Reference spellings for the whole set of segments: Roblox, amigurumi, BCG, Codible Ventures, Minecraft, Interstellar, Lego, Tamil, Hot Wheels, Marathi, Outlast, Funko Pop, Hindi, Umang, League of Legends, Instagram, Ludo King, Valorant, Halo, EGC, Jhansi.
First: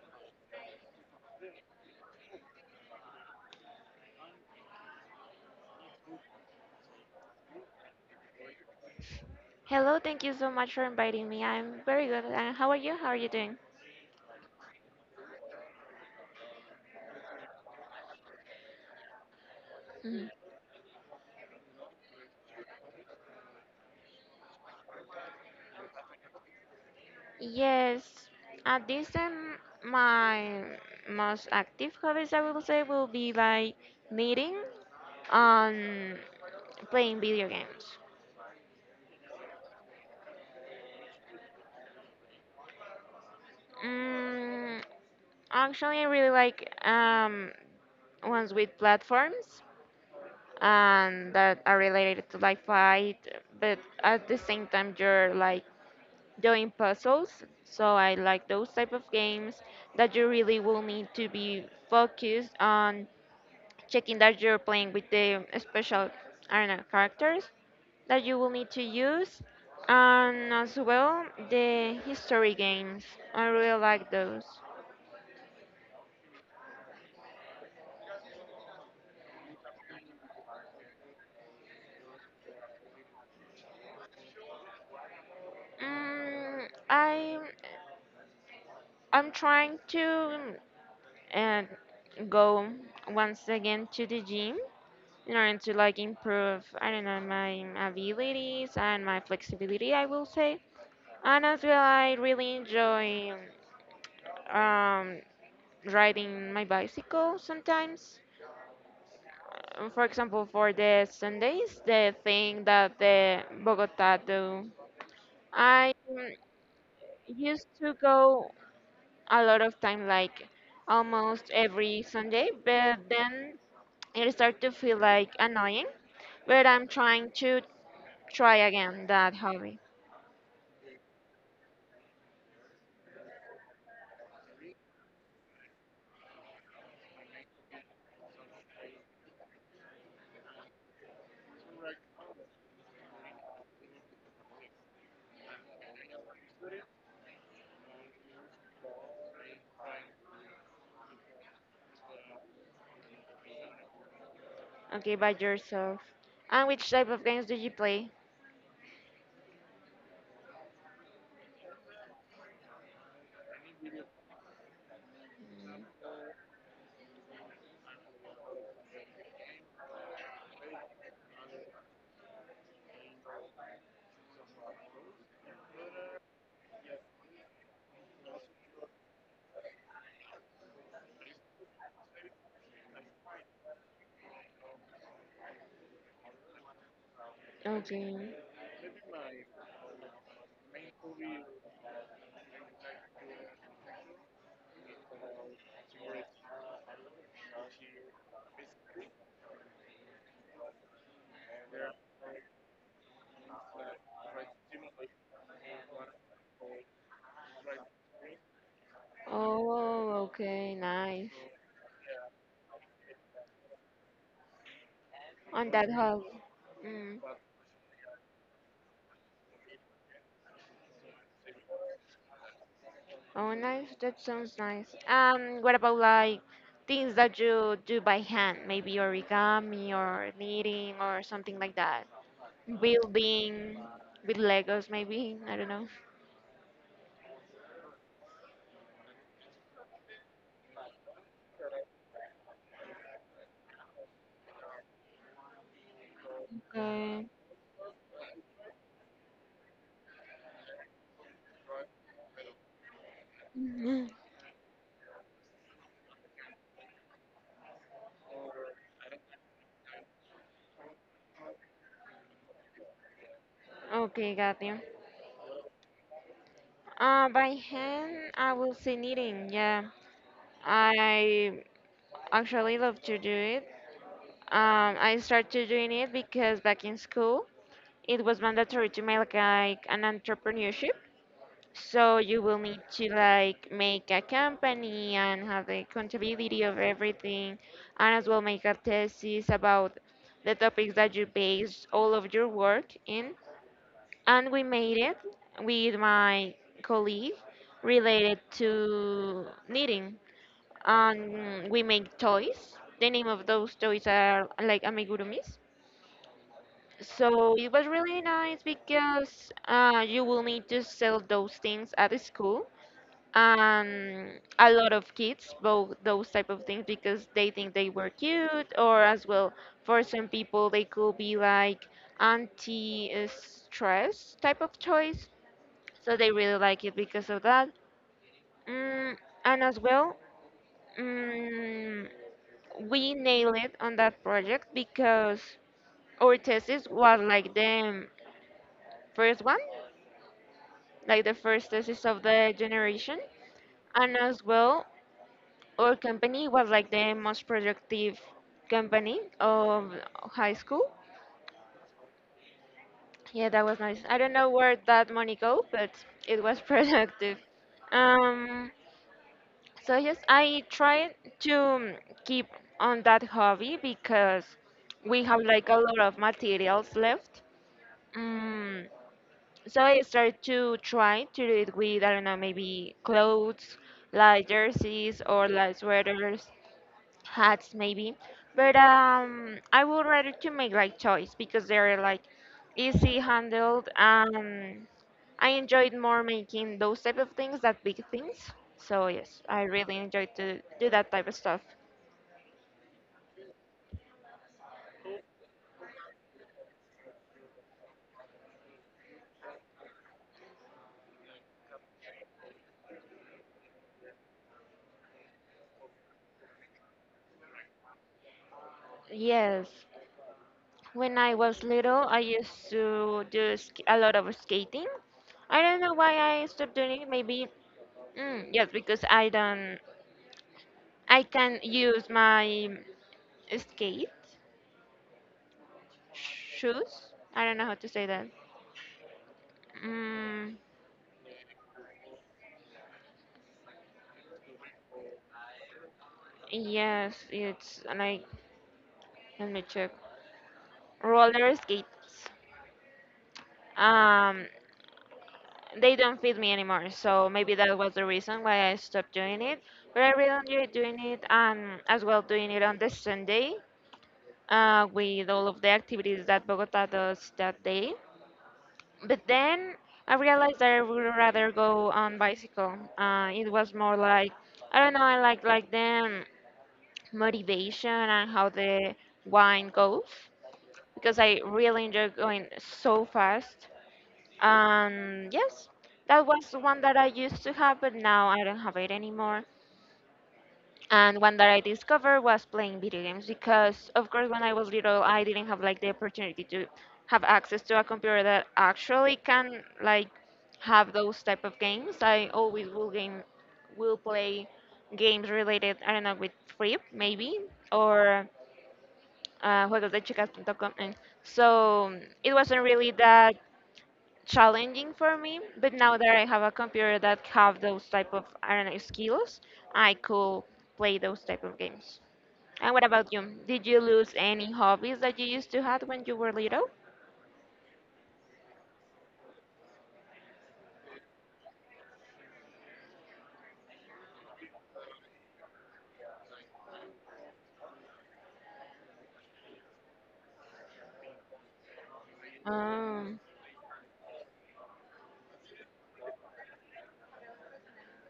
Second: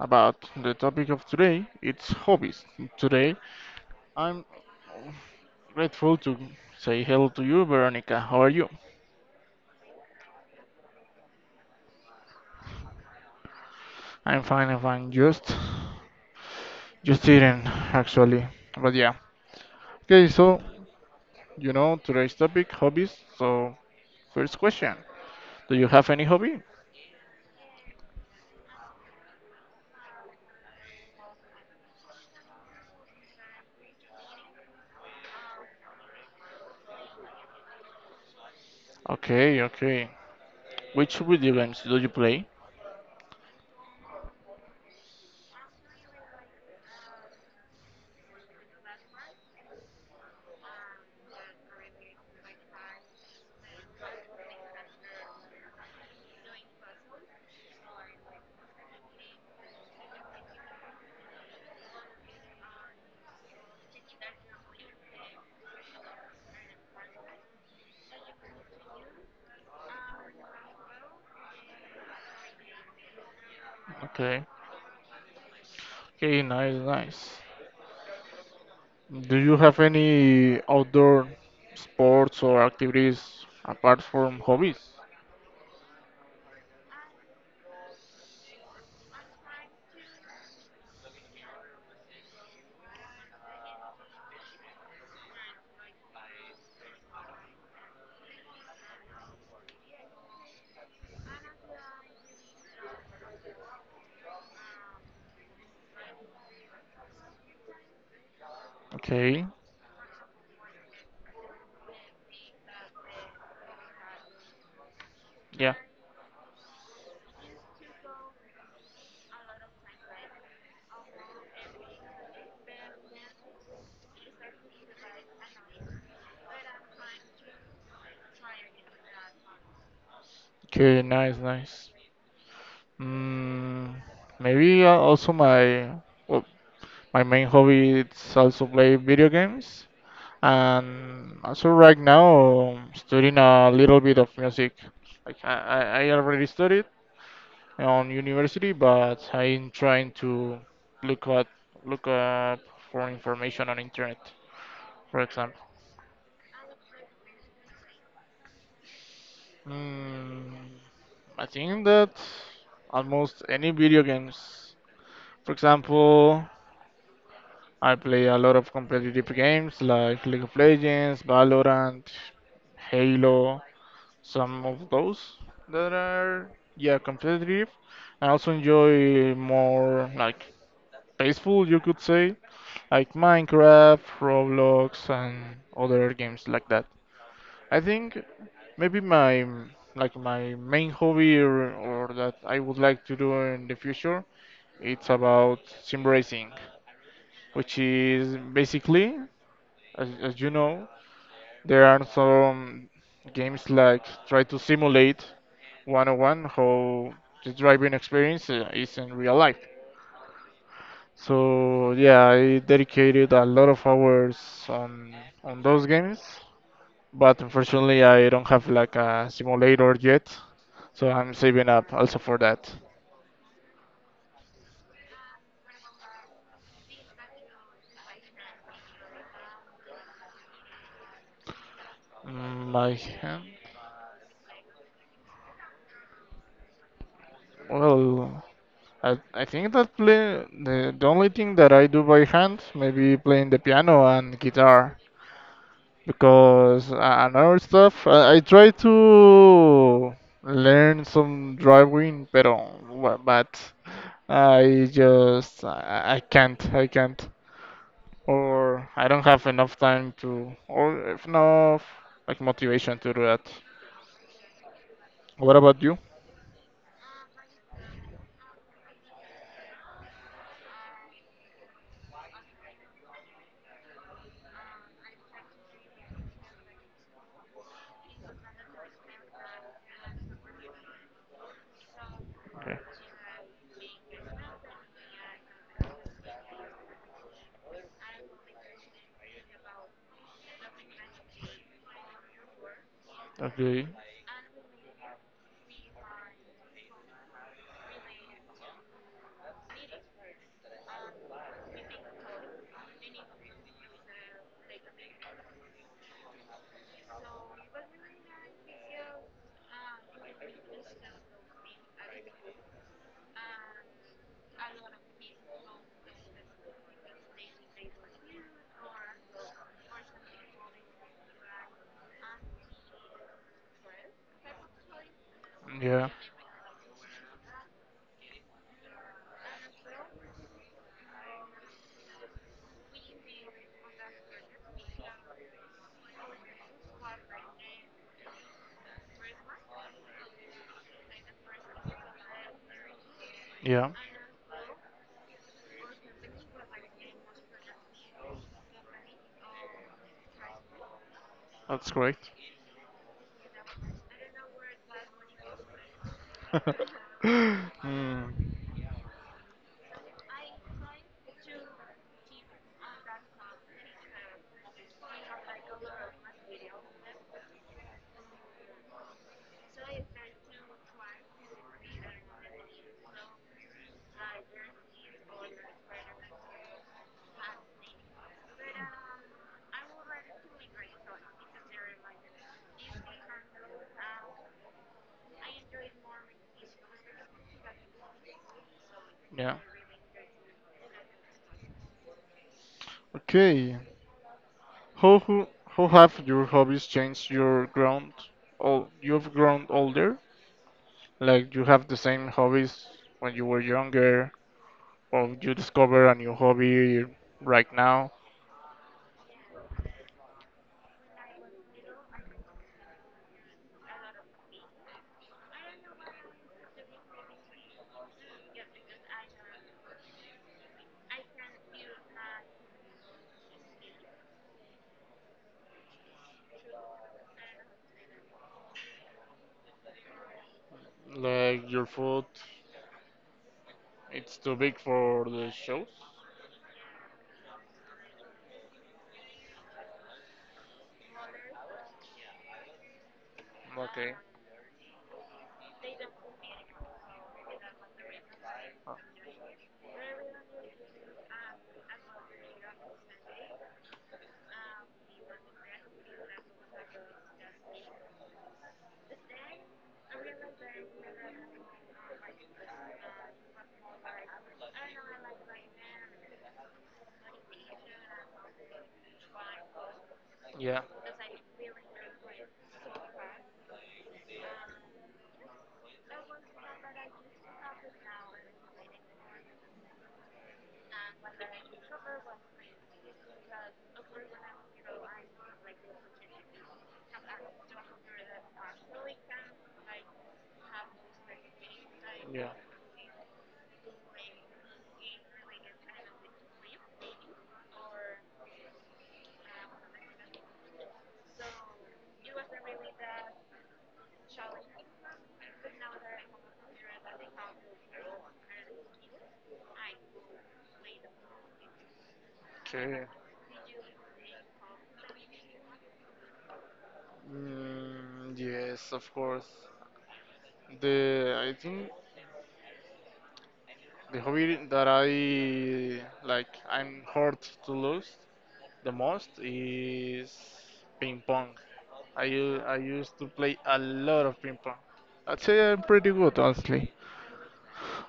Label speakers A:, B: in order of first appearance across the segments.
A: about the topic of today. It's hobbies. Today, I'm grateful to say hello to you, Veronica. How are you?
B: Hello, thank you so much for inviting me. I'm very good. And how are you? How are you doing?
A: I'm fine. I'm fine. Just eating actually. But yeah. Okay.
B: Mhm.
A: So you know today's topic, hobbies. So first question: do you have any hobby?
B: Yes, at this time, my most active hobbies, I will say, will be like knitting and playing video games.
A: Okay. Okay. Which video games do you play?
B: Mm, Actually, I really like ones with platforms and that are related to like fight, but at the same time, you're like doing puzzles. So I like those type of games that you really will need to be focused on checking that you're playing with the special, I don't know, characters that you will need to use. And as well, the history games. I really like those.
A: Okay. Okay. Nice. Nice. Do you have any outdoor sports or activities apart from hobbies?
B: Mm, I I'm trying to uh, go once again to the gym in order to like improve, I don't know, my abilities and my flexibility, I will say. And as well, I really enjoy um, riding my bicycle sometimes.
A: Okay,
B: For example, for the Sundays, the thing that the Bogota do,
A: yeah.
B: I used to go a lot of time, like almost every Sunday, but then it started to feel like annoying, but I'm trying to try again that hobby.
A: Okay, nice, nice. Mm, maybe also my well, my main hobby is also play video games, and also right now I'm studying a little bit of music. Like I already studied on university, but I'm trying to look at look up for information on internet,
B: Okay,
A: for
B: by
A: example.
B: yourself. And which type of games do you play?
A: Mm, I think that almost any video games. For example, I play a lot of competitive games like League of Legends, Valorant, Halo, some of those that are yeah competitive. I also enjoy more like peaceful, you could say, like Minecraft, Roblox, and other games like that. I
B: Okay.
A: think maybe my like my main hobby or that I would like to do in the future it's about sim racing, which is basically as you know there are some games like try to simulate 101 how the driving experience is in real life.
B: Oh, okay, nice.
A: So yeah, I dedicated a lot of hours on on
B: On
A: those
B: that
A: games,
B: hub. Mm.
A: but unfortunately I don't have like a simulator yet. So I'm saving up also for that.
B: Oh, nice. That sounds nice. What about like things that you do by hand? Maybe origami or knitting or something like that.
A: Mm, my hand.
B: Building with Legos, maybe. I don't know.
A: Well, I think that play the only thing that I do by hand, maybe playing the piano and guitar, because
B: Okay.
A: another stuff I try to learn some driving, pero but
B: Hmm.
A: I just I can't or I don't have enough time to or enough like motivation to do that.
B: Okay, got you.
A: What about you?
B: By hand, I will say knitting. Yeah, I actually love to do it. I started doing it because back in school it was mandatory to make like an entrepreneurship. So you will
A: Okay.
B: need to like make a company and have the accountability of everything, and as well make a thesis about the topics that you base all of your work in.
A: Okay.
B: And we made it with my colleague, related to knitting. And we make toys. The name of those toys are like amigurumis. So it was really nice because you will need to sell those things at the school. And a lot of kids bought those type of things because they think they were cute, or as well for some people they could be like anti-stress type of toys.
A: Yeah,
B: So they really like it because of that. Mm, and as well, mm, we nailed it on that project because our thesis was like the first one, like the first thesis of the generation.
A: yeah,
B: And as well, our company was like the most productive company of high school.
A: that's correct.
B: Yeah, that was nice. I don't know where that money go, but it was productive.
A: Hmm,
B: Um, so yes, I try to keep on that hobby because we have like a lot of materials left. Mm, So I started to try to do it with, I don't know, maybe clothes, like jerseys or like sweaters, hats maybe. But I would rather to make like toys because they're like easy handled. I enjoyed more making those type of things than big things. So yes,
A: yeah.
B: I really enjoyed to do that type of stuff.
A: Okay. How have your hobbies changed? Your oh, you've grown older. Like you have the same hobbies when you were younger, or you discover a new hobby right now.
B: Yes, when I was little, I used to do a lot of skating. I don't know why I stopped doing it. Maybe yes, because I don't, I can use my skate shoes. I don't know how to say that. Mm,
A: Like your foot, it's too big for the shoes.
B: yes, it's like, let me check. Roller skates.
A: Okay.
B: Um, they don't fit me anymore, so maybe that was the reason why I stopped doing it. But I really enjoy doing it, and as well doing it on the Sunday, with all of the activities that Bogota does that day. But then I realized that I would rather go on bicycle. It was more like, I don't know. I like the motivation and how the wine goes,
A: Yeah.
B: because I really enjoy going so fast. Yes, that was one that I used to have, but now I don't have it anymore, and one that I discovered was playing video games because, of course, when I was little, I didn't have like the opportunity to have access to a computer that actually can like have those type of games. I
A: Yeah.
B: always will play games related, I don't know, with Flip maybe or juegosdechicas.com. And so it wasn't really that challenging for me. But now that I have a computer that have those type of, I don't know, skills, I could play those type of games. And what
A: Okay.
B: about you? Did you lose any hobbies that you used to have when you were little?
A: Mm, yes, of course. The I think the hobby that I like I'm hurt to lose the most is ping pong. I used
B: Um,
A: to play a lot of ping pong. I'd say I'm pretty good, honestly.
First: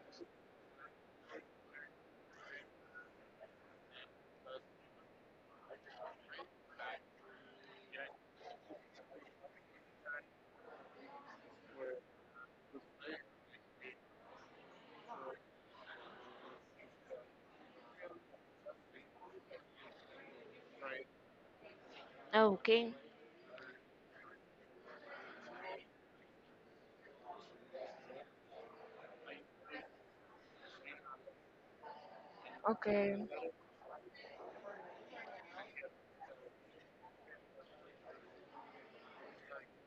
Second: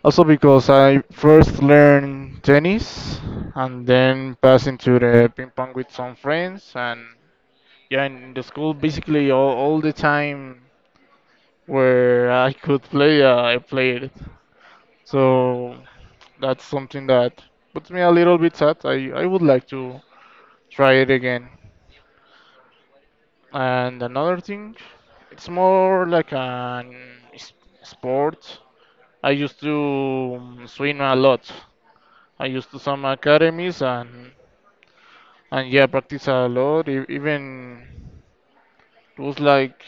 A: Also because I first learned tennis and then passed into the ping pong with some friends and yeah in the school basically all the time where I could play I played it. So that's something that puts me a little bit sad. I would like to try it again.
B: okay,
A: And another thing, it's more like an s- sport. I used to swim a lot. I used to some
B: okay.
A: academies and yeah, practice a lot. Even it was like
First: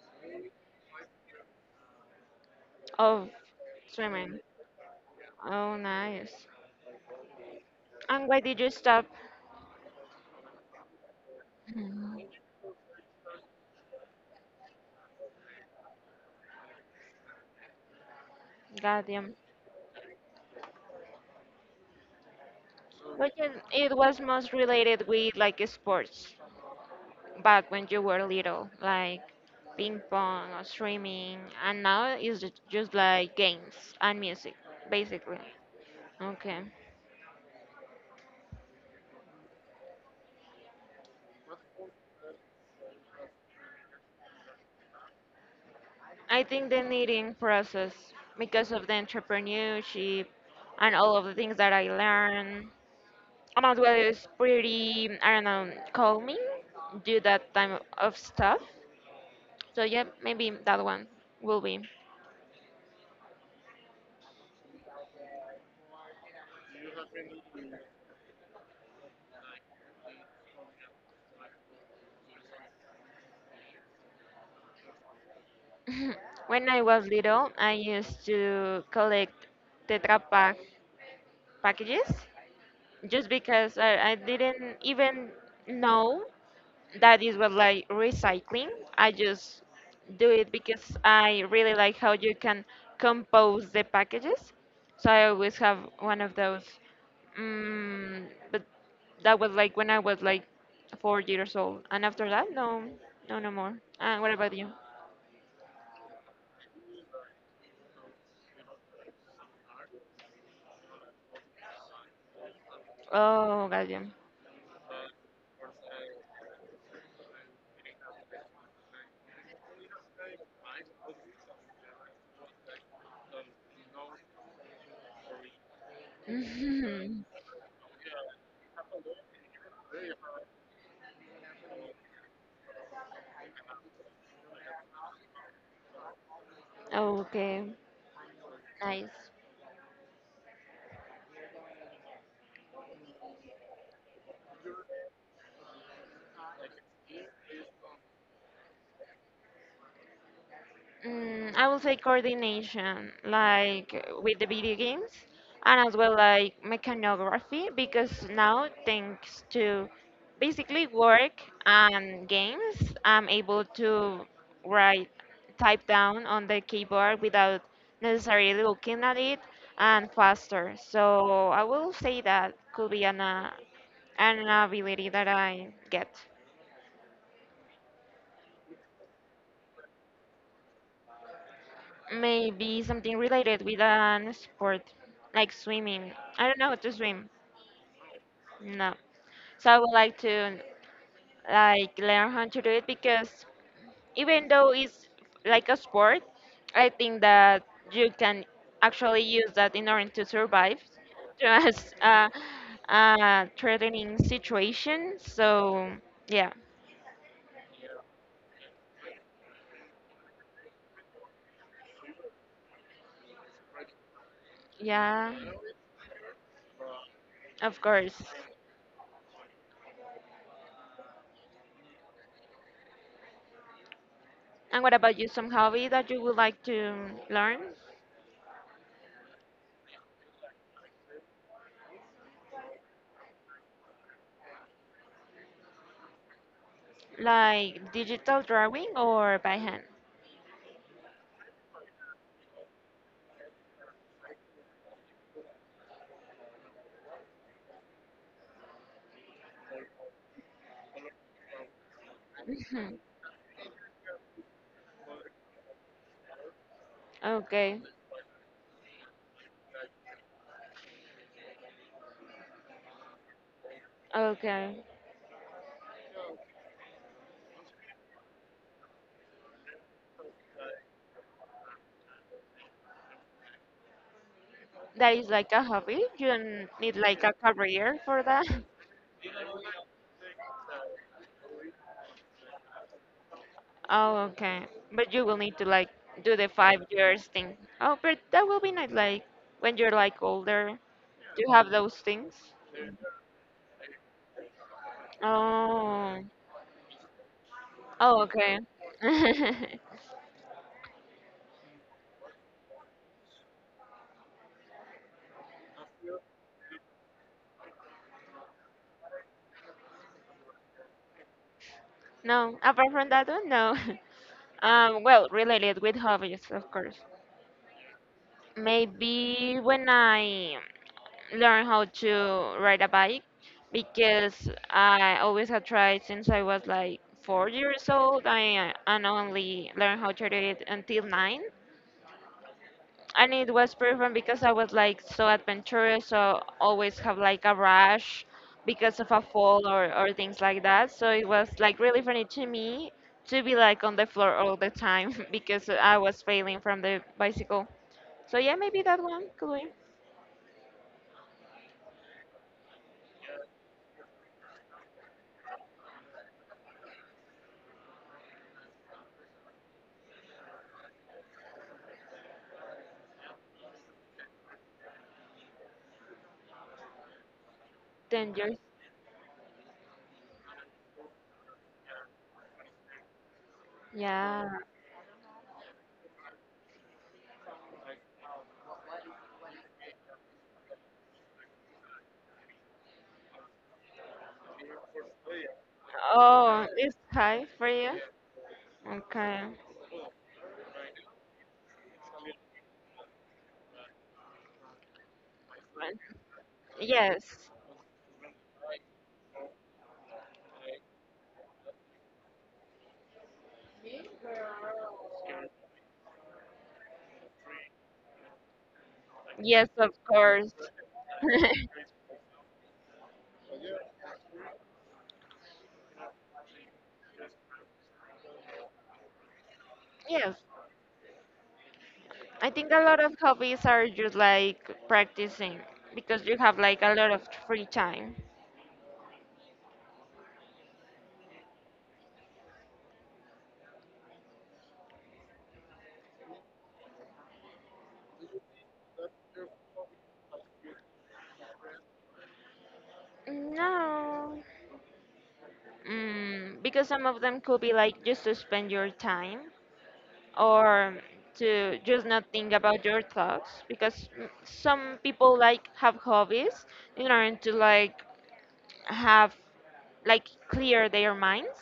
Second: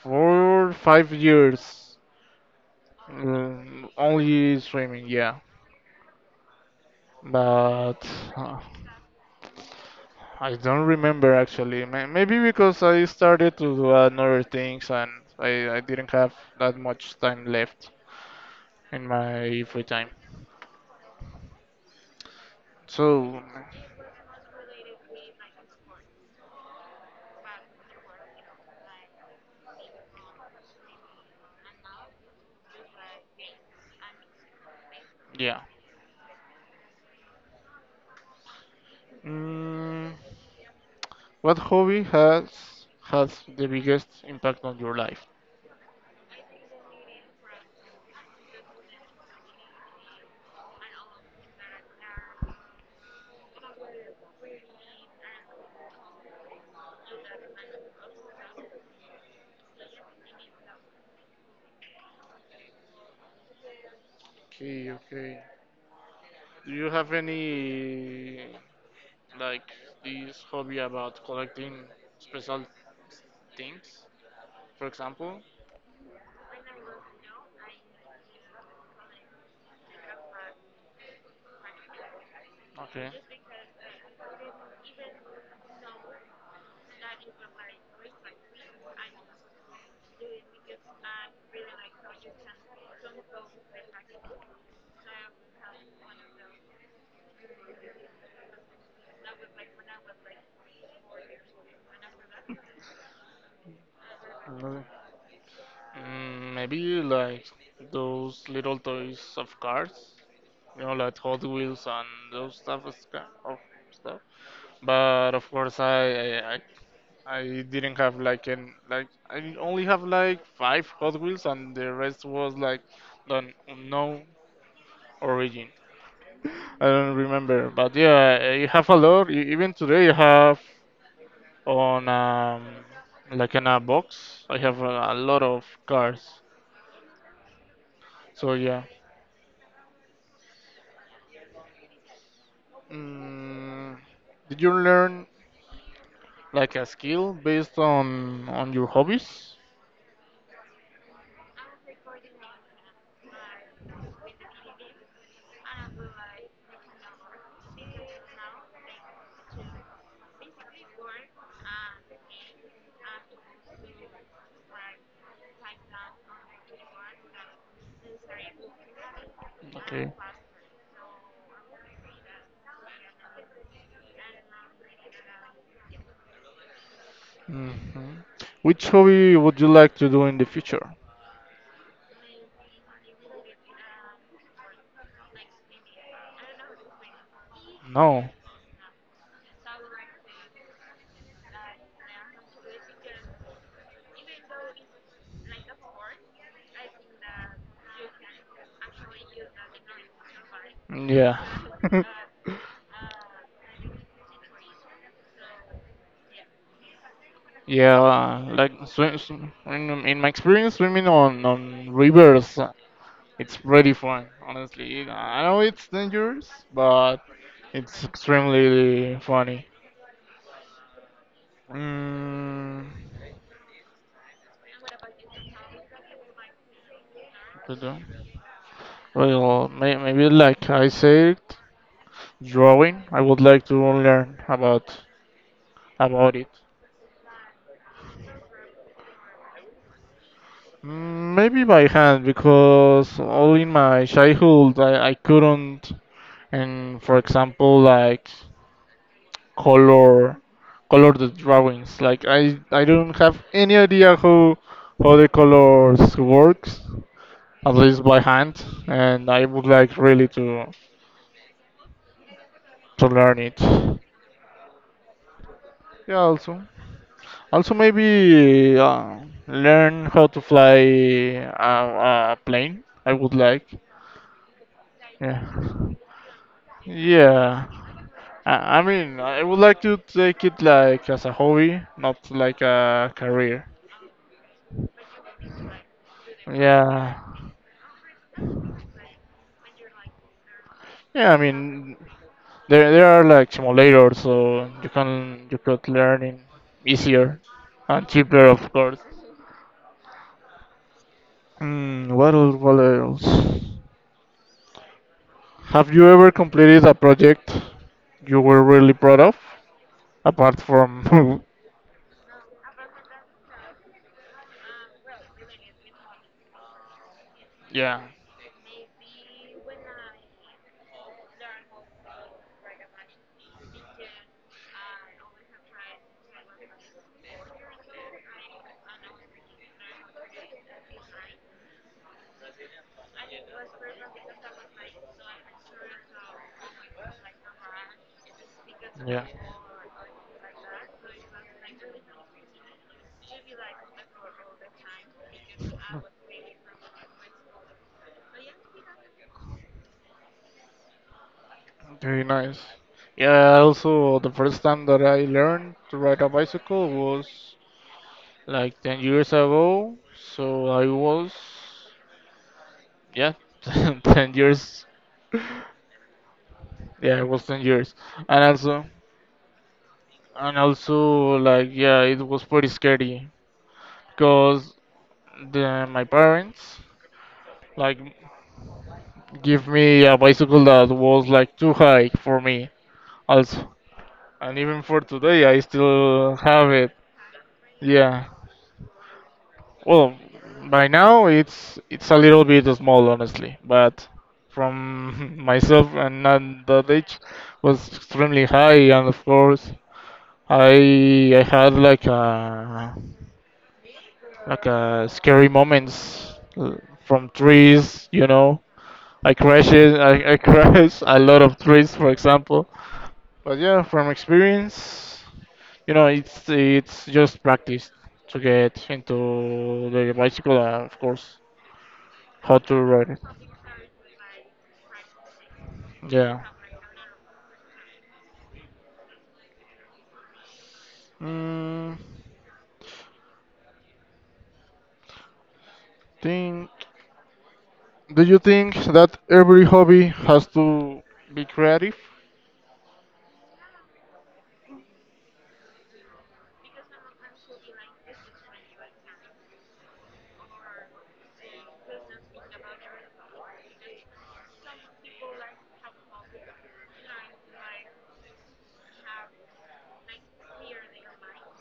A: 4, 5 years
B: Oh, swimming.
A: only swimming. Yeah,
B: Oh, nice.
A: but
B: And why did
A: uh,
B: you stop?
A: I don't remember actually. Maybe because I started to do another things and I didn't have that much time left
B: God
A: in
B: damn.
A: my free time.
B: But
A: So
B: it was most related with like sports back when you were little, like ping pong or swimming, and now it's just like games and music, basically.
A: yeah.
B: Okay.
A: Mm, what hobby has the biggest impact on your life?
B: I think the knitting process, because of the entrepreneurship and all of the things that I learned, I'm about what is pretty, I don't know, calming, do that time of stuff. So yeah, maybe that one will be.
A: Okay, okay. Do you have any like this hobby about collecting special things, for example?
B: When I was little, I used to collect Tetra Pak packages just
A: Okay.
B: because I didn't even know that is what like recycling. I just do it because I really like how you can compose the packages. So I always have one of those. Mm, but that was like when I was like 4 years old, and after that, no, no, no more. What about
A: Uh,
B: you?
A: Mm, maybe like those little toys of cars, you know, like Hot Wheels and those stuff of
B: Oh, got you.
A: stuff. But of course, I didn't have like an like I only have like 5 Hot Wheels, and the rest was like the unknown origin. I don't remember, but yeah, eh, you have a lot. Even today, I have on like in a box. I have a lot of cars,
B: Okay,
A: so yeah.
B: nice.
A: Mm, did you learn like a skill based on your hobbies?
B: I will say coordination, like with the video games, and as well like mechanography, because now thanks to basically work and games, I'm able to write, type down on the keyboard without necessarily looking at it and
A: Okay.
B: faster. So I will say that could be an ability that I get.
A: Hmm. Which hobby would you like to do in the future?
B: Maybe something related with an sport, like swimming. I don't know how to swim.
A: No.
B: No. So I would like to like learn how to do it because even though it's like a sport, I think that you can actually use that in order to survive
A: Yeah.
B: just a threatening situation. So yeah,
A: Yeah, like swim, in my experience, swimming on rivers, it's pretty fun, honestly.
B: yeah,
A: I know it's dangerous, but
B: of
A: it's
B: course.
A: extremely funny. Mm,
B: And what about you? Some hobby that you would like to learn?
A: but, well, maybe like I said, drawing. I would like to learn about it.
B: Like digital drawing or by hand?
A: Mm, maybe by hand because all in my childhood I couldn't and for example like color color the drawings like I
B: Mhm.
A: don't have any idea how the colors works at
B: Okay,
A: least by hand and I would like really to learn it
B: okay.
A: yeah also maybe learn how to fly a, a plane I would like
B: That is like a
A: yeah
B: hobby. You don't need like a
A: yeah
B: career for that.
A: I mean, I would like to take it like as a hobby, not like a career.
B: Oh, okay. But you will need to like do the five
A: Yeah,
B: years thing. Oh, but that will be nice. Like when you're like older,
A: yeah. I
B: you have
A: mean,
B: those things.
A: there are like simulators, so you could
B: Oh,
A: learn in easier and
B: oh,
A: cheaper,
B: okay.
A: of course. Hmm, what else? What else? Have you ever completed a project you were really proud of, apart from?
B: No, apart from that one, no. Well, related with hobbies, of course.
A: yeah.
B: Maybe when I learn how to ride a bike because I always had tried since I was like 4 years old. I And only learned how to do it until nine. And it was pretty fun because I was like so adventurous, so always have like a rash because of a
A: Yeah.
B: fall or things like that. So it was like really funny to me to be like on the floor all the time because I was failing from the bicycle. So yeah, maybe that one could be
A: Very nice. Yeah, also the first time that I learned to ride a bicycle was like 10 years ago. So I was, yeah, 10 years. Yeah, it was 10 years. And
B: dangerous.
A: also, and also like, yeah, it was pretty scary
B: Yeah.
A: because my parents like give me a bicycle that was like too high for me also. And even for today, I still
B: Oh,
A: have it.
B: it's high for you?
A: Yeah.
B: Okay.
A: Well, by now it's a little bit small, honestly, but from myself and at that age
B: Yes.
A: was extremely high, and of course I had like a scary moments from trees, you know. I
B: Yes,
A: crashed,
B: of
A: I
B: course.
A: crashed a lot of trees, for example. But yeah, from experience, you know, it's just practice to get into the
B: Yes,
A: bicycle, of course.
B: I
A: How
B: think a
A: to
B: lot
A: write
B: of
A: it?
B: hobbies are just like practicing because you
A: Yeah.
B: have like a lot of free time.
A: Mm, think. Do you think that every hobby has to be creative?
B: No, because some of them could be like just to spend your time or to just not think about your thoughts because some people like have hobbies in order to like have like clear their minds.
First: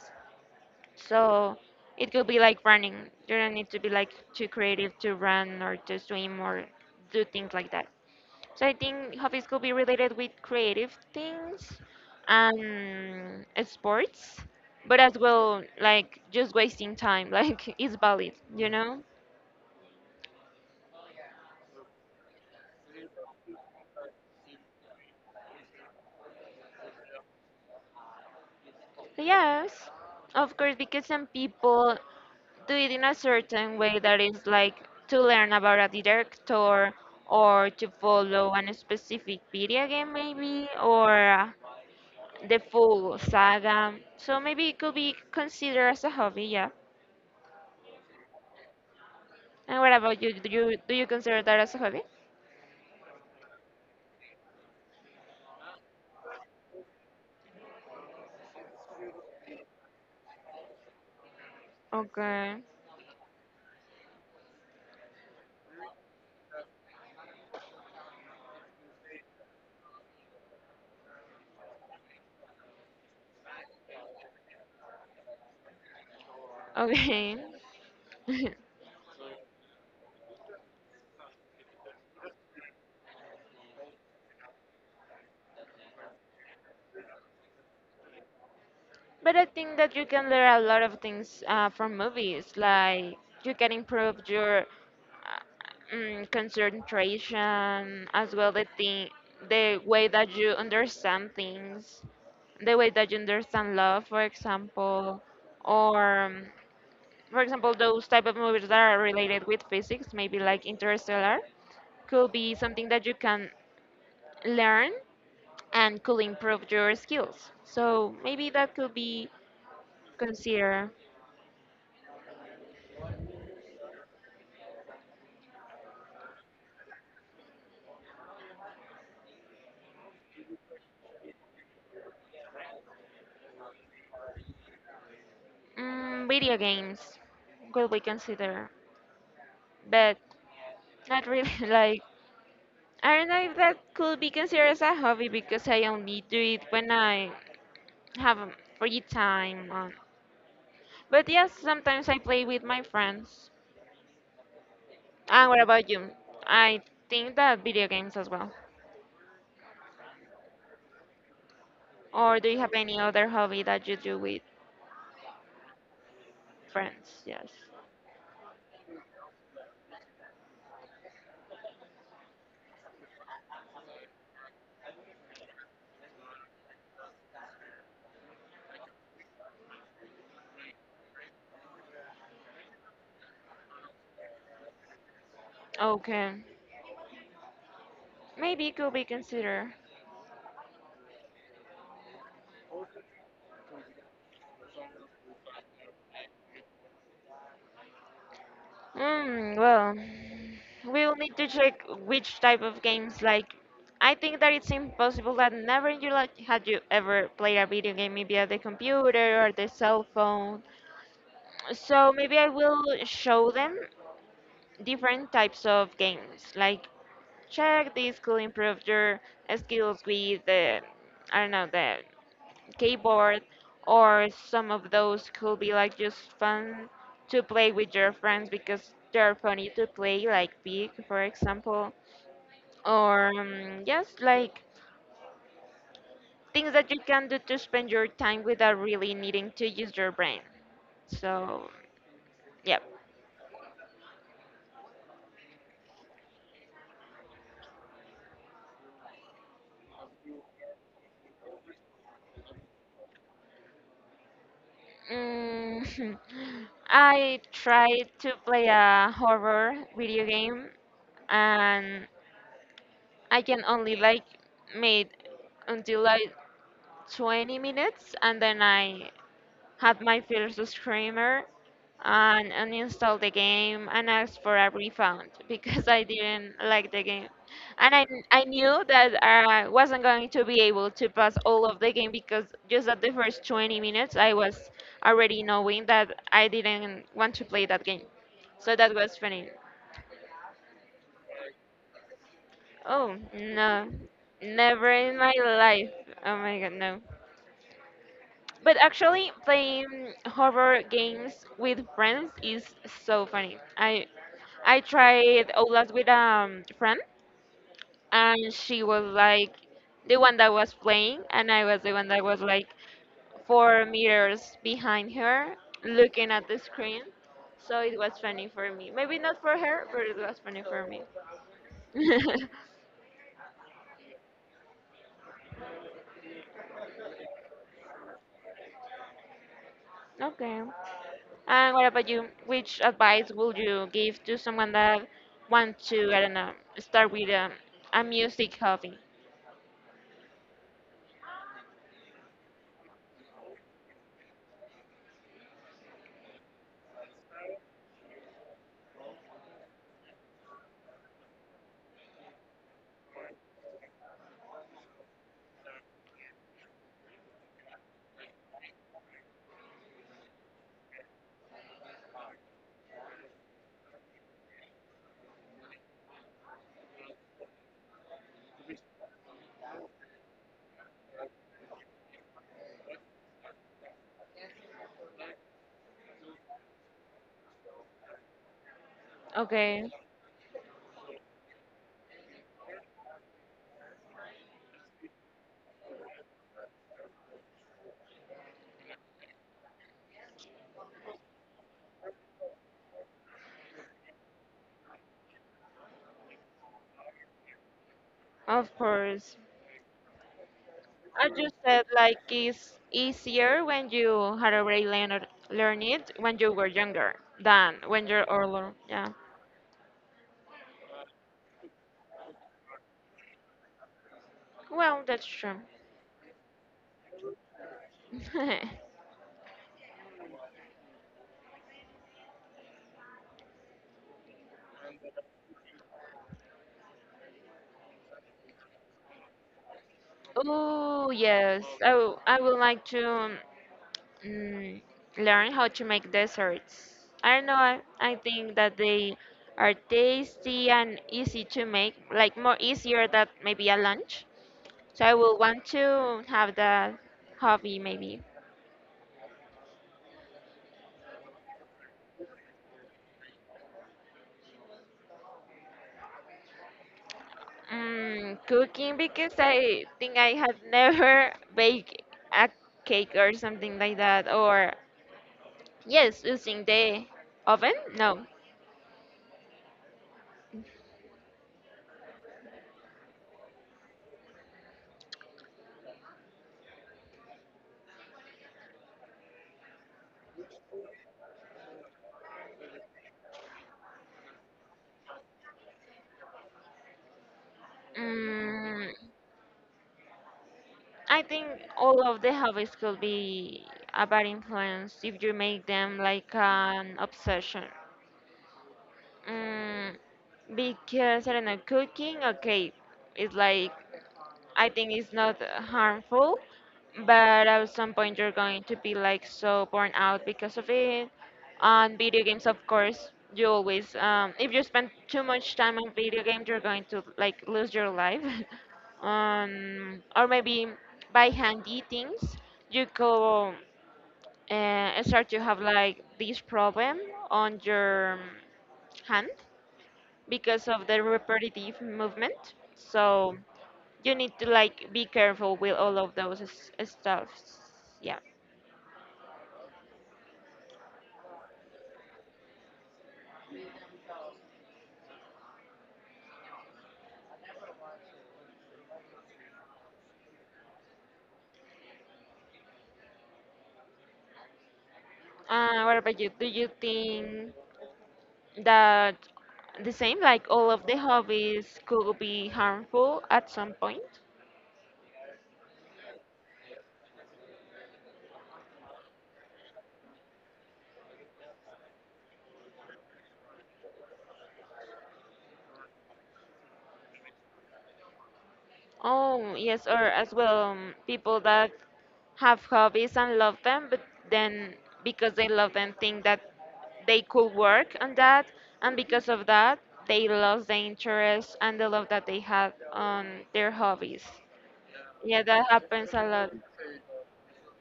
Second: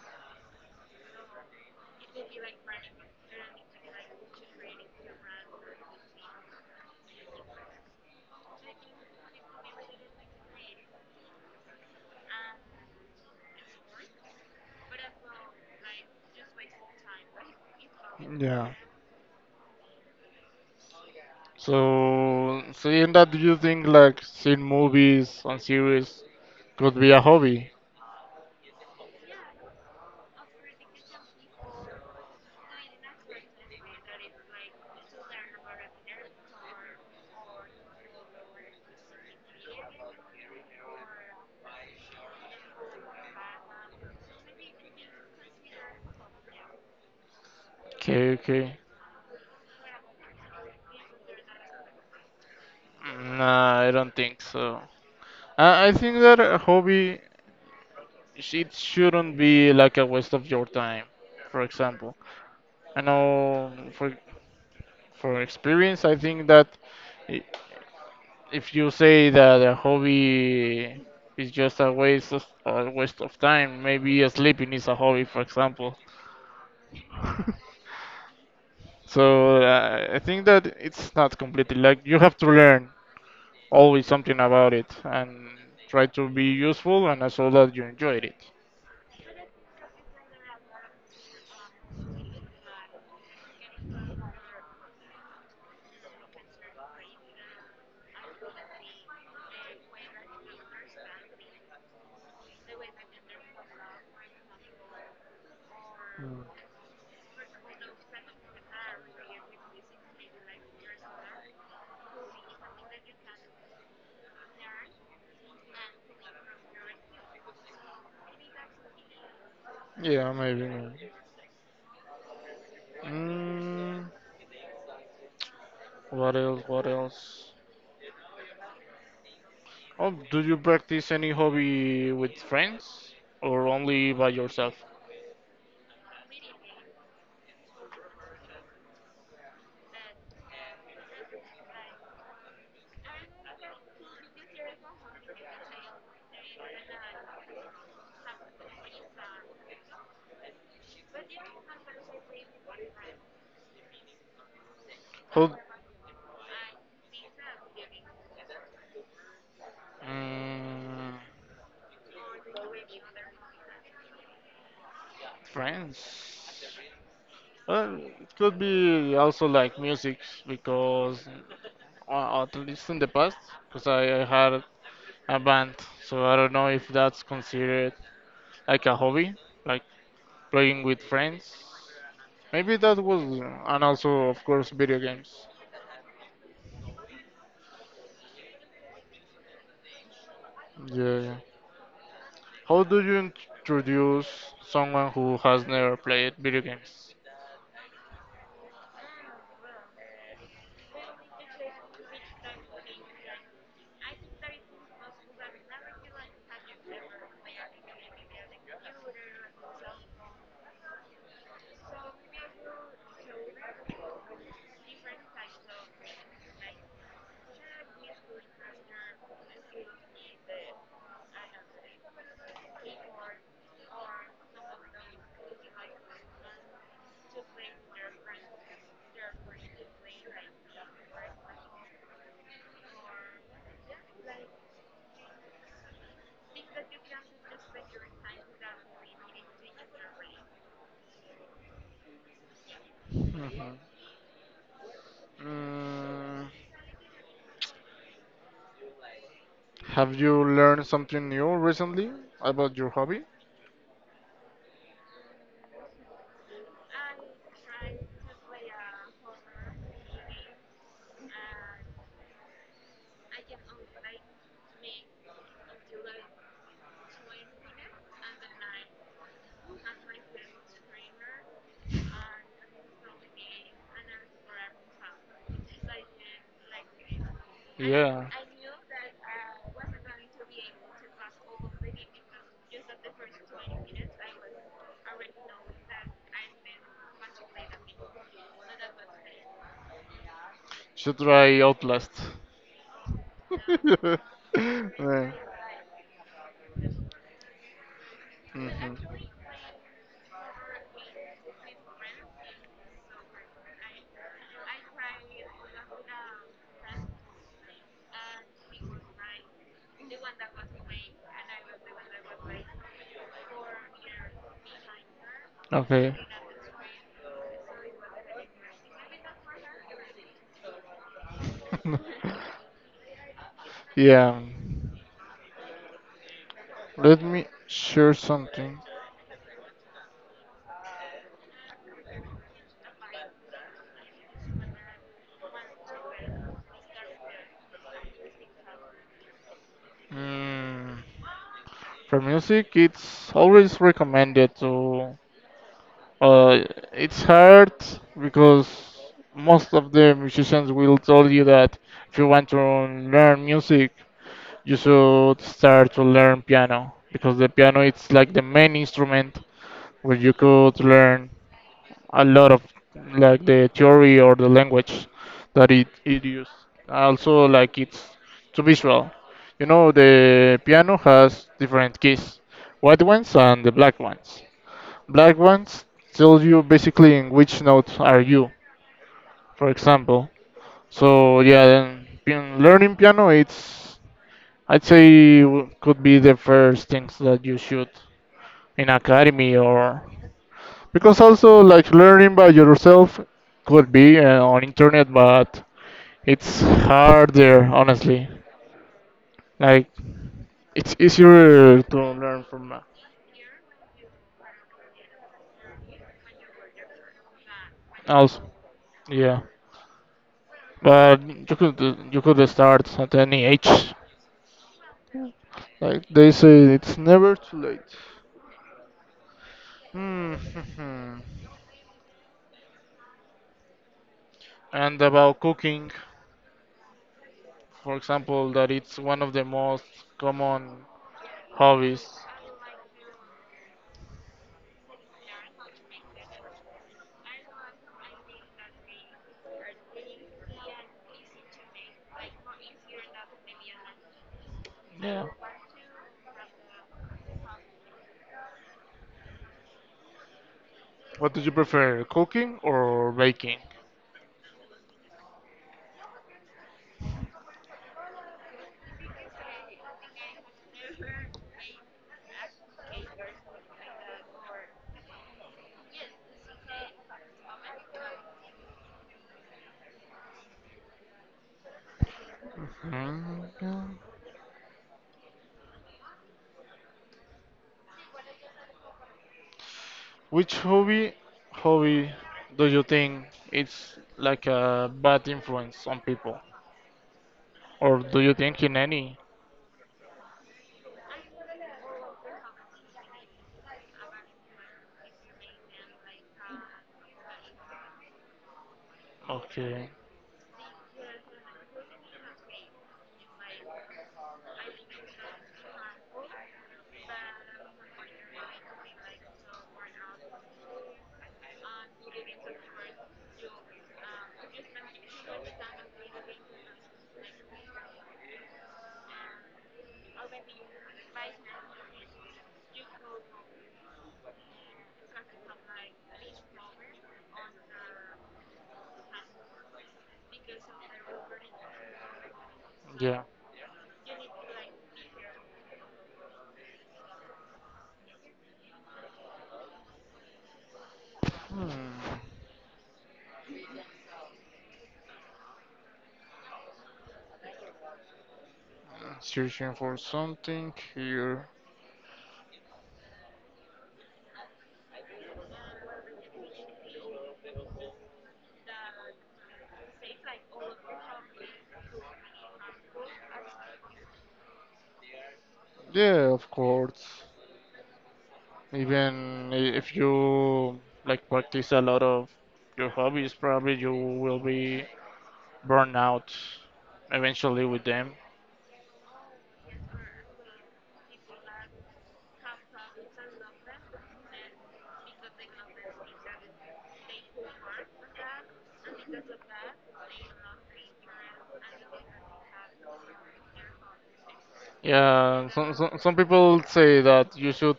B: So it could be like running. You don't need to be like too creative to run or to swim or do things like that. So I think hobbies could be related with creative things and sports, but as well like just wasting time. Like it's valid,
A: Yeah.
B: you know?
A: So seeing that, do you think like seeing movies and series could be a hobby?
B: So yes, of course, because some people do it in a certain way that is like to learn about a director or to follow a specific video game maybe or the full saga. So maybe it could be considered as a hobby, yeah.
A: Okay, okay.
B: And what about you? Do you consider that as a hobby?
A: Nah, I don't think so. I think that a hobby it shouldn't be like a waste of your time. For example,
B: Okay.
A: I know for from experience, I think that i- if you say that a hobby is just a waste of time, maybe sleeping is a hobby, for example.
B: Okay.
A: So I think that it's not completely like you have to learn always something about it and try to be useful and also that you enjoyed it.
B: But I think that you can learn a lot of things from movies. Like you can improve your concentration, as well the thing, the way that you understand things, the way that you understand love, for example, or for example those type of movies that are related with physics, maybe like Interstellar, could be something that you can learn and could improve your skills. So maybe that could be
A: Yeah, maybe.
B: considered.
A: Maybe. Mm, what else? What else? Oh, do you practice any hobby with friends or only by yourself?
B: Video games could be considered, but not really. Like, I don't know if that could be considered as a hobby because I only do it when I have free time. On. But yes, sometimes I play with my friends. And
A: How
B: what about you? I think that video games as well.
A: Mm,
B: Or do you have any other hobby that you do with
A: friends.
B: friends? Yes.
A: Well, it could be also like music because at least in the past, because I had a band, so I don't know if that's considered like a hobby, like playing with friends. Maybe that was, and also of course video games.
B: Okay. Maybe it could be considered.
A: Yeah. Yeah. How do you introduce someone who has never played video games?
B: Well, we'll need to check which type of games. I think that it's impossible that never in your life had you ever played a video game, maybe at the computer or the cell phone. So maybe I will show them different types of games. Check this could improve your skills with the, I don't know, the keyboard, or some of those could be like just fun to play with your friends because they're funny to play, like Pig, for example, or yes, like things that you can do to spend your time without really needing to use your brain. So, yeah.
A: Mhm. Mm, have you learned something new recently about your hobby?
B: Mm, I tried to play a horror video game and I can only like made until like 20 minutes and then I had my first screamer and uninstalled the game and asked for a refund because I didn't like the game. And I,
A: Yeah.
B: I knew that I wasn't going to be able to pass all of the game because just at the first 20 minutes I was already knowing that I didn't want to play that game. So that was funny.
A: Should try Outlast.
B: Oh, no. Never in
A: Yeah.
B: my life. Oh my god, no. But
A: Mhm.
B: actually, playing horror games with friends is so funny. I tried Outlast with a friend, and she was like the one that was playing, and I was the one that was like four meters behind her,
A: Okay.
B: looking at the screen. So it was funny for me. Maybe not for her, but it was funny for me.
A: yeah. Let me share something.
B: Okay. And what about you? Which advice would you give to someone that wants to, I don't know, start with a music hobby?
A: Mm, for music, it's always recommended to. Uh, it's hard because most of the musicians will tell you that if you want to learn music, you should start to learn piano because the piano it's like the main instrument where you could learn a lot of like the theory or the language that it used. Also, like it's too visual. You know, the piano has different keys, white ones and the black ones. Black ones tell you basically in which note are you, for
B: Okay,
A: example. So yeah, then learning piano, it's I'd say could be the first things that you should in academy or because also like learning by yourself could be on internet, but it's harder, honestly.
B: of course.
A: Like it's
B: I just
A: easier
B: said
A: to
B: like
A: learn from
B: it's easier when you had already learned learn it when you were younger than when you're
A: also,
B: older. Yeah.
A: yeah. But you could start at any age.
B: Well, that's true.
A: Like they say, it's never too late. Hmm. And about cooking, for example, that it's one of the most common
B: Oh yes,
A: hobbies.
B: oh, I would like to. mm, learn how to make desserts. I don't know, I think that they are tasty and easy to make, like more easier than maybe a lunch. So I
A: Yeah.
B: will want to have that hobby maybe.
A: What do you prefer, cooking or baking?
B: Cooking because I think I have never baked a cake or something like that. Or yes, using the oven? No.
A: Mm, which hobby do you think it's like a bad influence on people? Or do you think in
B: Mm,
A: any?
B: I think all of the hobbies could be a bad influence if you make them like an obsession.
A: Okay,
B: Mm, because I don't know, cooking, okay, it's like I think it's not harmful, but at some point you're going to be like so burnt out because of it. On video games, of course, you always, if you spend too much time on video games, you're going to like lose your life. Or maybe by handy things, you go start to have like this problem on your hand because of the repetitive movement.
A: yeah.
B: So you need to like be careful with all of those stuffs. Yeah.
A: Hmm. Searching for something here.
B: What about you? Do you think that the same, like all of the hobbies, could be harmful at some point?
A: Yeah, of course. Even if you like practice a lot of your hobbies, probably you will be burned out eventually with them.
B: Oh, yes, or as well, people that have hobbies and love them, but then because they love them, think that they could work on that, and because of that, they lost the interest and the love that they had on their hobbies. Yeah,
A: Yeah,
B: that happens
A: some
B: a lot.
A: people say that you should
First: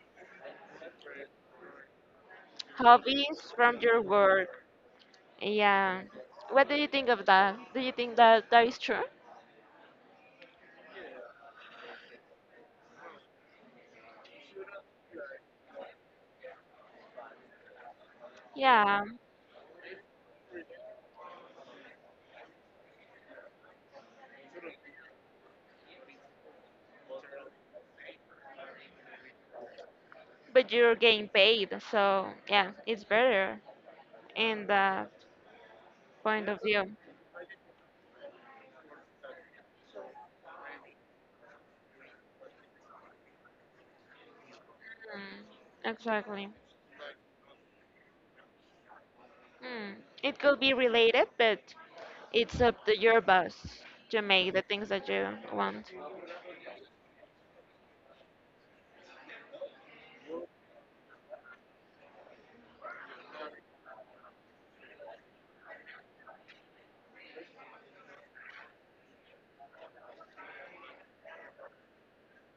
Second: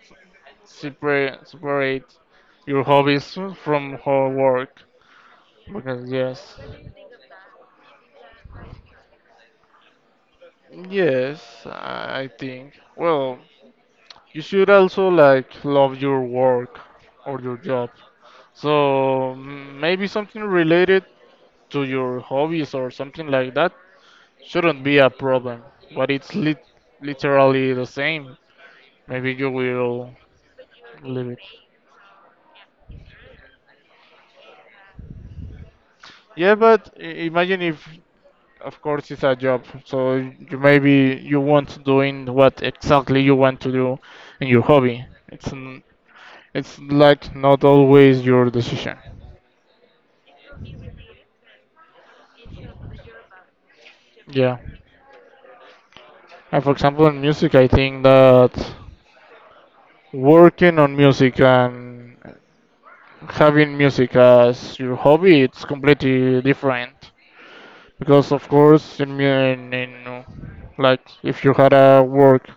A: separate your hobbies
B: Hobbies from
A: from
B: your
A: your
B: work.
A: work
B: Yeah.
A: because yes,
B: What do you think of that? Do you think that that is true?
A: yes, I think. Well, you should also like love your work or your job. So
B: Yeah,
A: mm, maybe something related to your hobbies or something like that shouldn't be a problem, but it's literally the same. Maybe you will
B: but you're
A: leave
B: getting
A: it.
B: paid, so yeah, it's better in that point
A: Yeah,
B: of
A: but
B: view.
A: imagine if of course, it's a job, so you maybe you want doing what exactly you want to do in your hobby.
B: Mm, exactly.
A: It's like not always your decision.
B: Mm. It could be related, but it's up to your boss to make
A: Yeah.
B: the things that you want.
A: And for example, in music, I think that working on music and having music as your hobby, it's completely different. Because of course, in like if you had a work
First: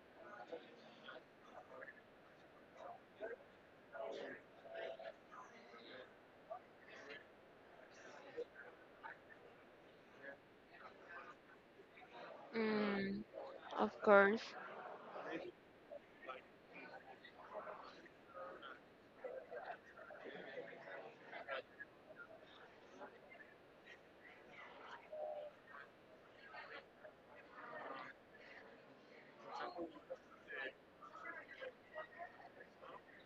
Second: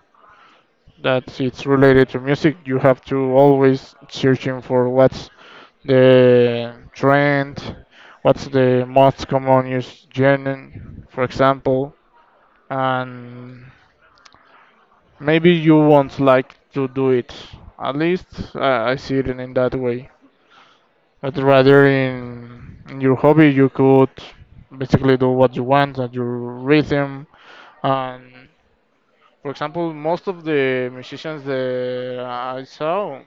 A: that it's related to music, you have to always searching for what's the trend, what's the most common use journey, for example,
B: Mm,
A: and
B: of course.
A: maybe you won't like to do it. At least I see it in that way. But rather in your hobby, you could basically do what you want at your rhythm. And for example, most of the musicians that I saw,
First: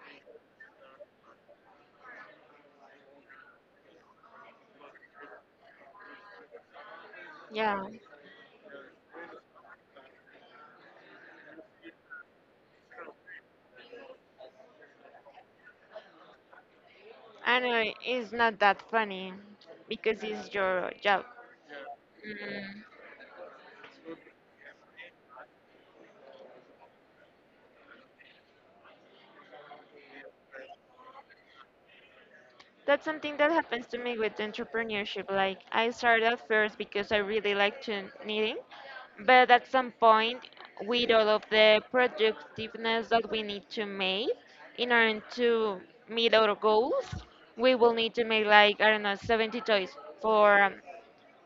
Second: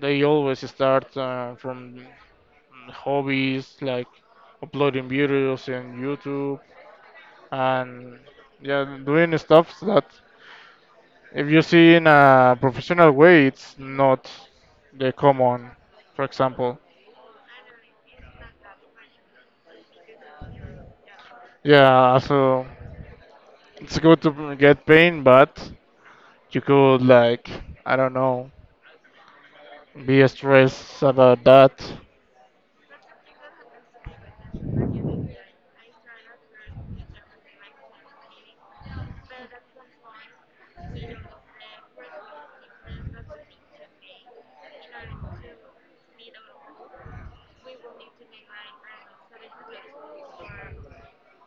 A: they always start from hobbies like uploading videos in YouTube
B: Yeah.
A: and yeah, doing stuff that if you see in a professional way, it's not the common. For example,
B: I know it's not that funny because it's your job.
A: yeah, so
B: Mm.
A: it's good to get pain, but you could like I don't know, be stressed about that.
B: That's something that happens to me with entrepreneurship. Like I started at first because I really like to knitting, but at some point, with all of the productiveness that we need to make in order to meet our goals, we will need to make like I don't know 70 toys for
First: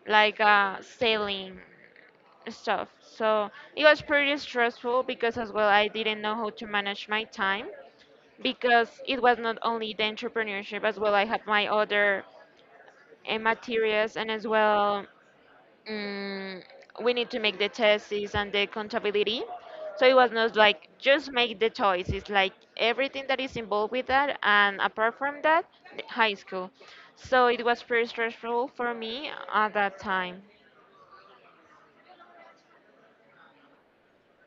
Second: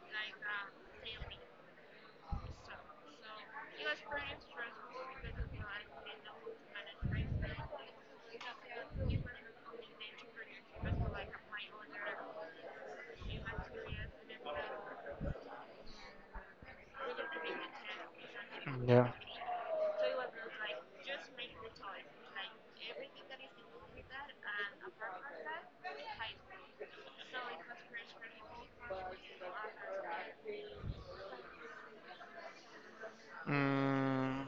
B: like selling stuff. So it was pretty stressful because as well I didn't know how to manage my time because it was not only the entrepreneurship as well I had my other and materials and as well mm we need to make the tests and the
A: Yeah.
B: accountability so it was not like just make the choice, it's like everything that is involved with that and apart from that the high school, so it was pretty stressful for me at that time.
A: Mm,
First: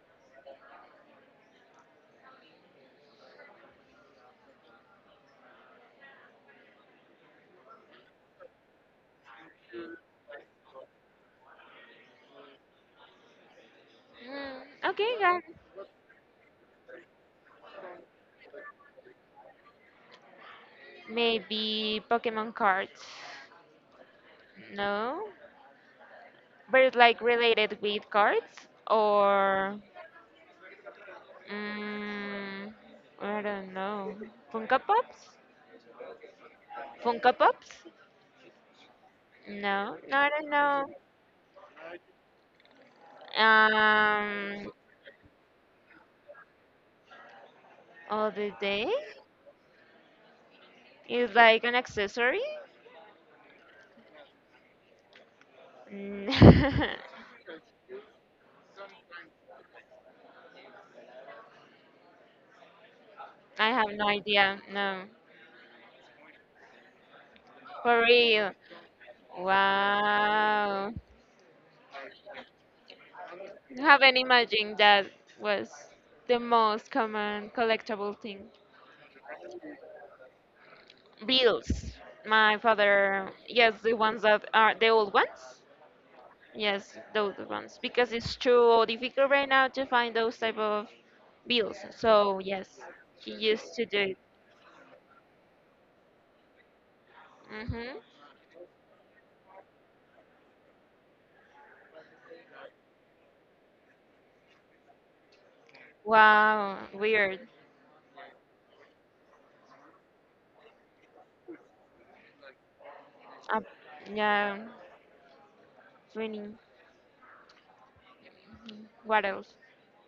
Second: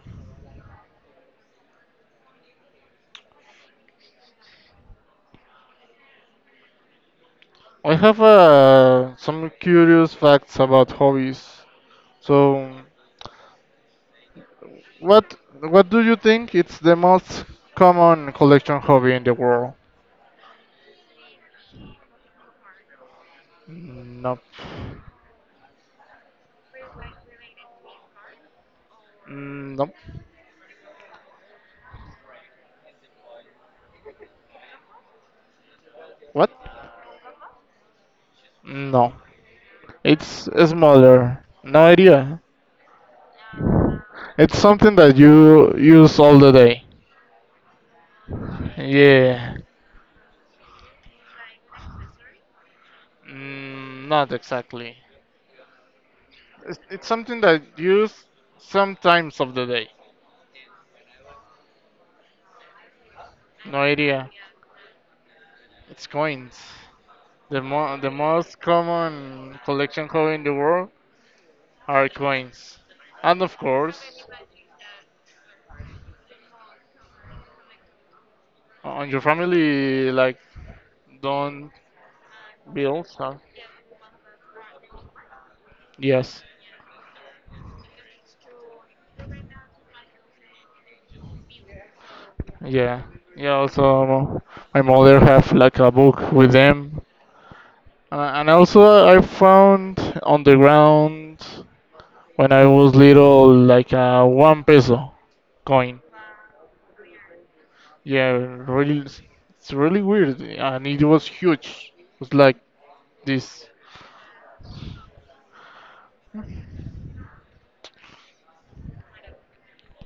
A: I have some curious facts about hobbies. So,
B: Hmm, okay
A: what
B: guys,
A: what do you think it's the most common collection hobby in the world?
B: maybe pokemon cards.
A: Nope.
B: No, but it's like related with cards or
A: Mm, nope.
B: mm, I don't know. Funko Pops?
A: What?
B: Funko Pops?
A: No.
B: No, no, I don't
A: It's
B: know.
A: smaller. No idea. It's
B: Um,
A: something that you use all the day.
B: all the day
A: Yeah.
B: is like an accessory.
A: Mm, not exactly.
B: Mm,
A: It's something that you use sometimes of the day.
B: I
A: No
B: have no
A: idea.
B: idea. No,
A: It's coins. The mo-
B: for
A: the
B: real.
A: most common collection hobby in the world
B: Wow,
A: are coins. And of
B: I haven't
A: course,
B: imagined that was the most common collectible thing.
A: on your family like don't
B: Bills. My
A: bills,
B: father,
A: huh?
B: yes, the ones that are the old ones.
A: Yes.
B: Yes, those ones because it's too difficult right now to find those type of bills. So yes,
A: Yeah.
B: he
A: Yeah,
B: used to do it.
A: also my mother have like a book with them.
B: Hmm.
A: And also, I found on the ground when I was little like a 1 peso coin.
B: Wow, weird.
A: Yeah, really, it's really weird, and it was huge. It was like
B: Uh,
A: this.
B: yeah, funny. What else?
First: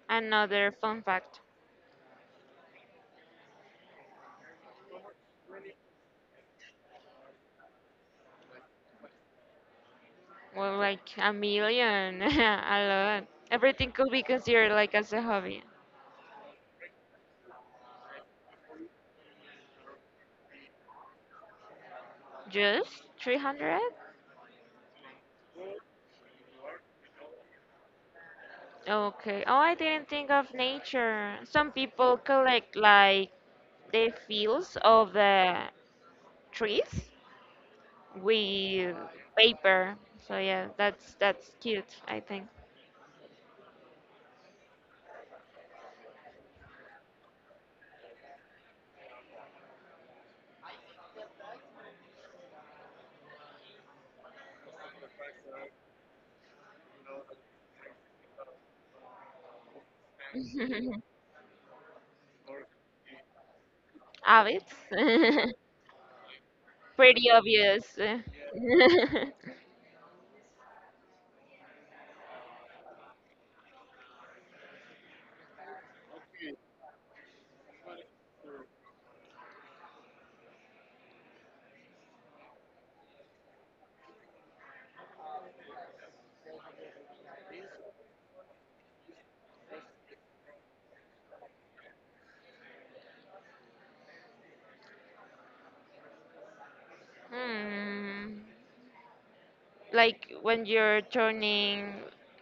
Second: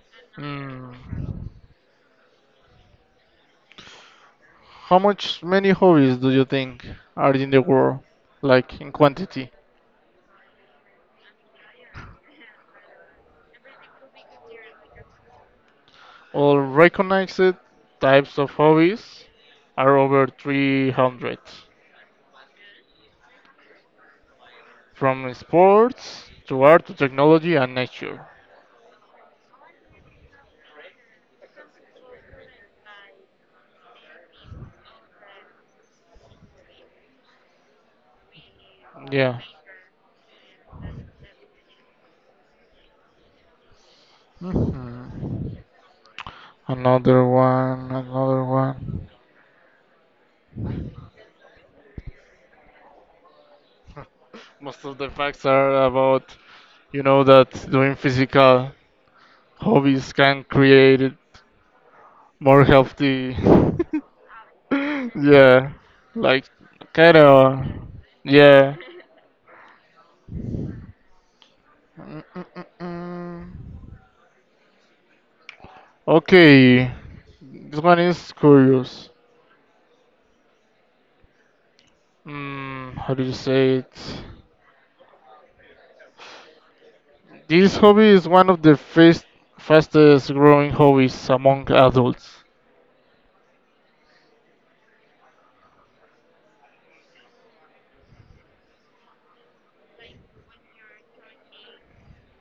B: Another
A: Mm.
B: fun fact.
A: How much many hobbies do you think are in the world, like in quantity?
B: Well, like a million, a lot. Everything could be considered like as a hobby.
A: All recognized types of hobbies are over 300,
B: Just 300?
A: from sports to art to technology and nature.
B: Okay. Oh, I didn't think of nature. Some people collect like the fields of the trees with
A: Yeah.
B: paper. So yeah, that's cute, I think.
A: Mhm. Another one, another one. Most of the facts are about, you know, that doing physical hobbies can create more healthy.
B: Habits?
A: yeah, like kind
B: Pretty
A: of.
B: obvious.
A: Yeah. Mm, mm, mm, mm. Okay, this one is curious. Mm, how do you say it? This hobby is one of the fastest growing hobbies among adults.
B: Hmm. Like when you're turning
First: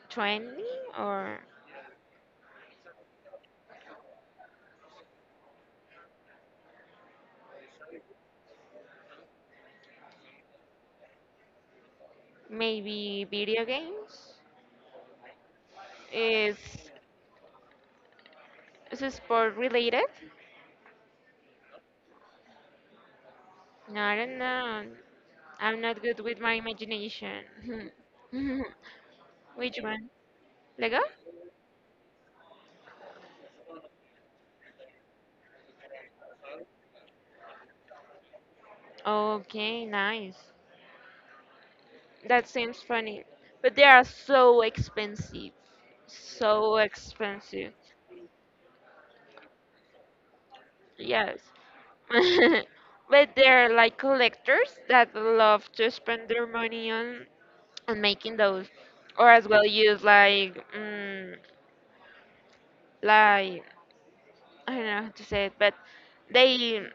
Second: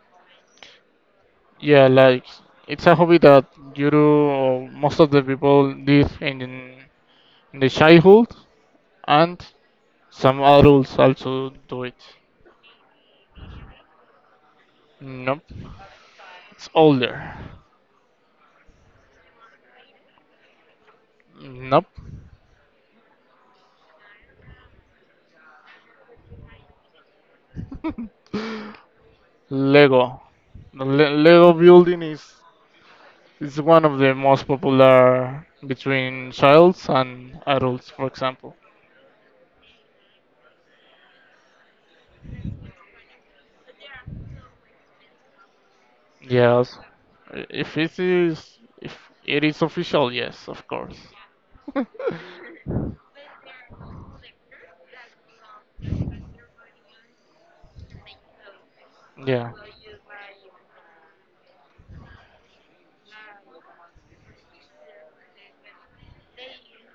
B: 20 or
A: Yeah, like it's a hobby that you do. Or most of the people live in the childhood, and some adults also do it.
B: maybe video games?
A: Nope,
B: Is,
A: it's older.
B: is it sport related?
A: Nope,
B: No, I don't know. I'm not good with my imagination. Which one?
A: Lego.
B: Lego?
A: Lego building is one of the most popular between childs and adults, for example.
B: Okay, nice. That seems funny. But they are so expensive. So
A: Yes,
B: expensive.
A: if it is official, yes, of course.
B: Yes. But they're like collectors that love to spend their money on making those, or as
A: yeah,
B: well use like like I don't know how to say it, but they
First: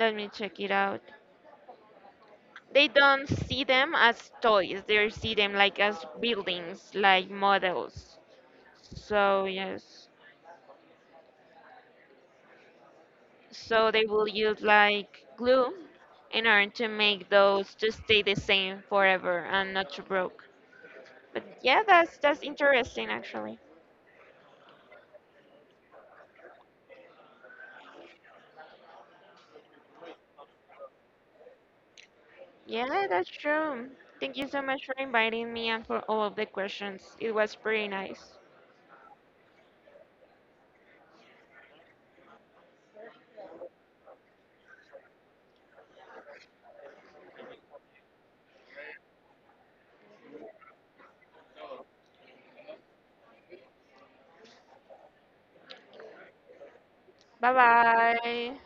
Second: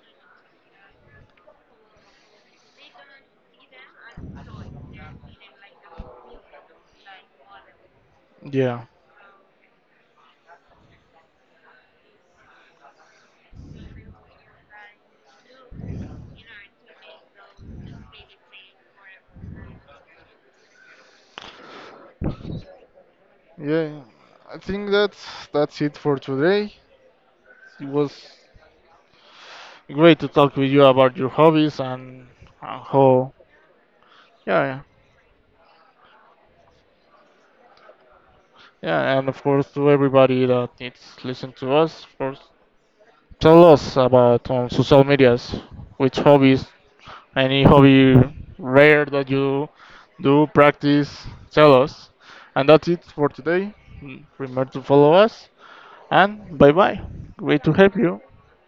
B: let me check it out. They don't see them as toys. They see them like as buildings, like models.
A: yeah.
B: So yes, so they will use like glue in order to make those to stay the same forever and not to broke. But yeah, that's interesting actually.
A: Yeah, yeah. I think that's it for today. It was great to talk with you about your hobbies and
B: Yeah, that's
A: how
B: true. Thank you
A: yeah,
B: so much for inviting me and for all of the questions. It was pretty nice.
A: yeah and of course to everybody that needs to listen to us. Of course, tell us about on social medias which hobbies, any hobby rare that you do practice. Tell us, and that's it for today. Mm, remember to follow us and bye bye.
B: Bye
A: Great to have you.
B: bye.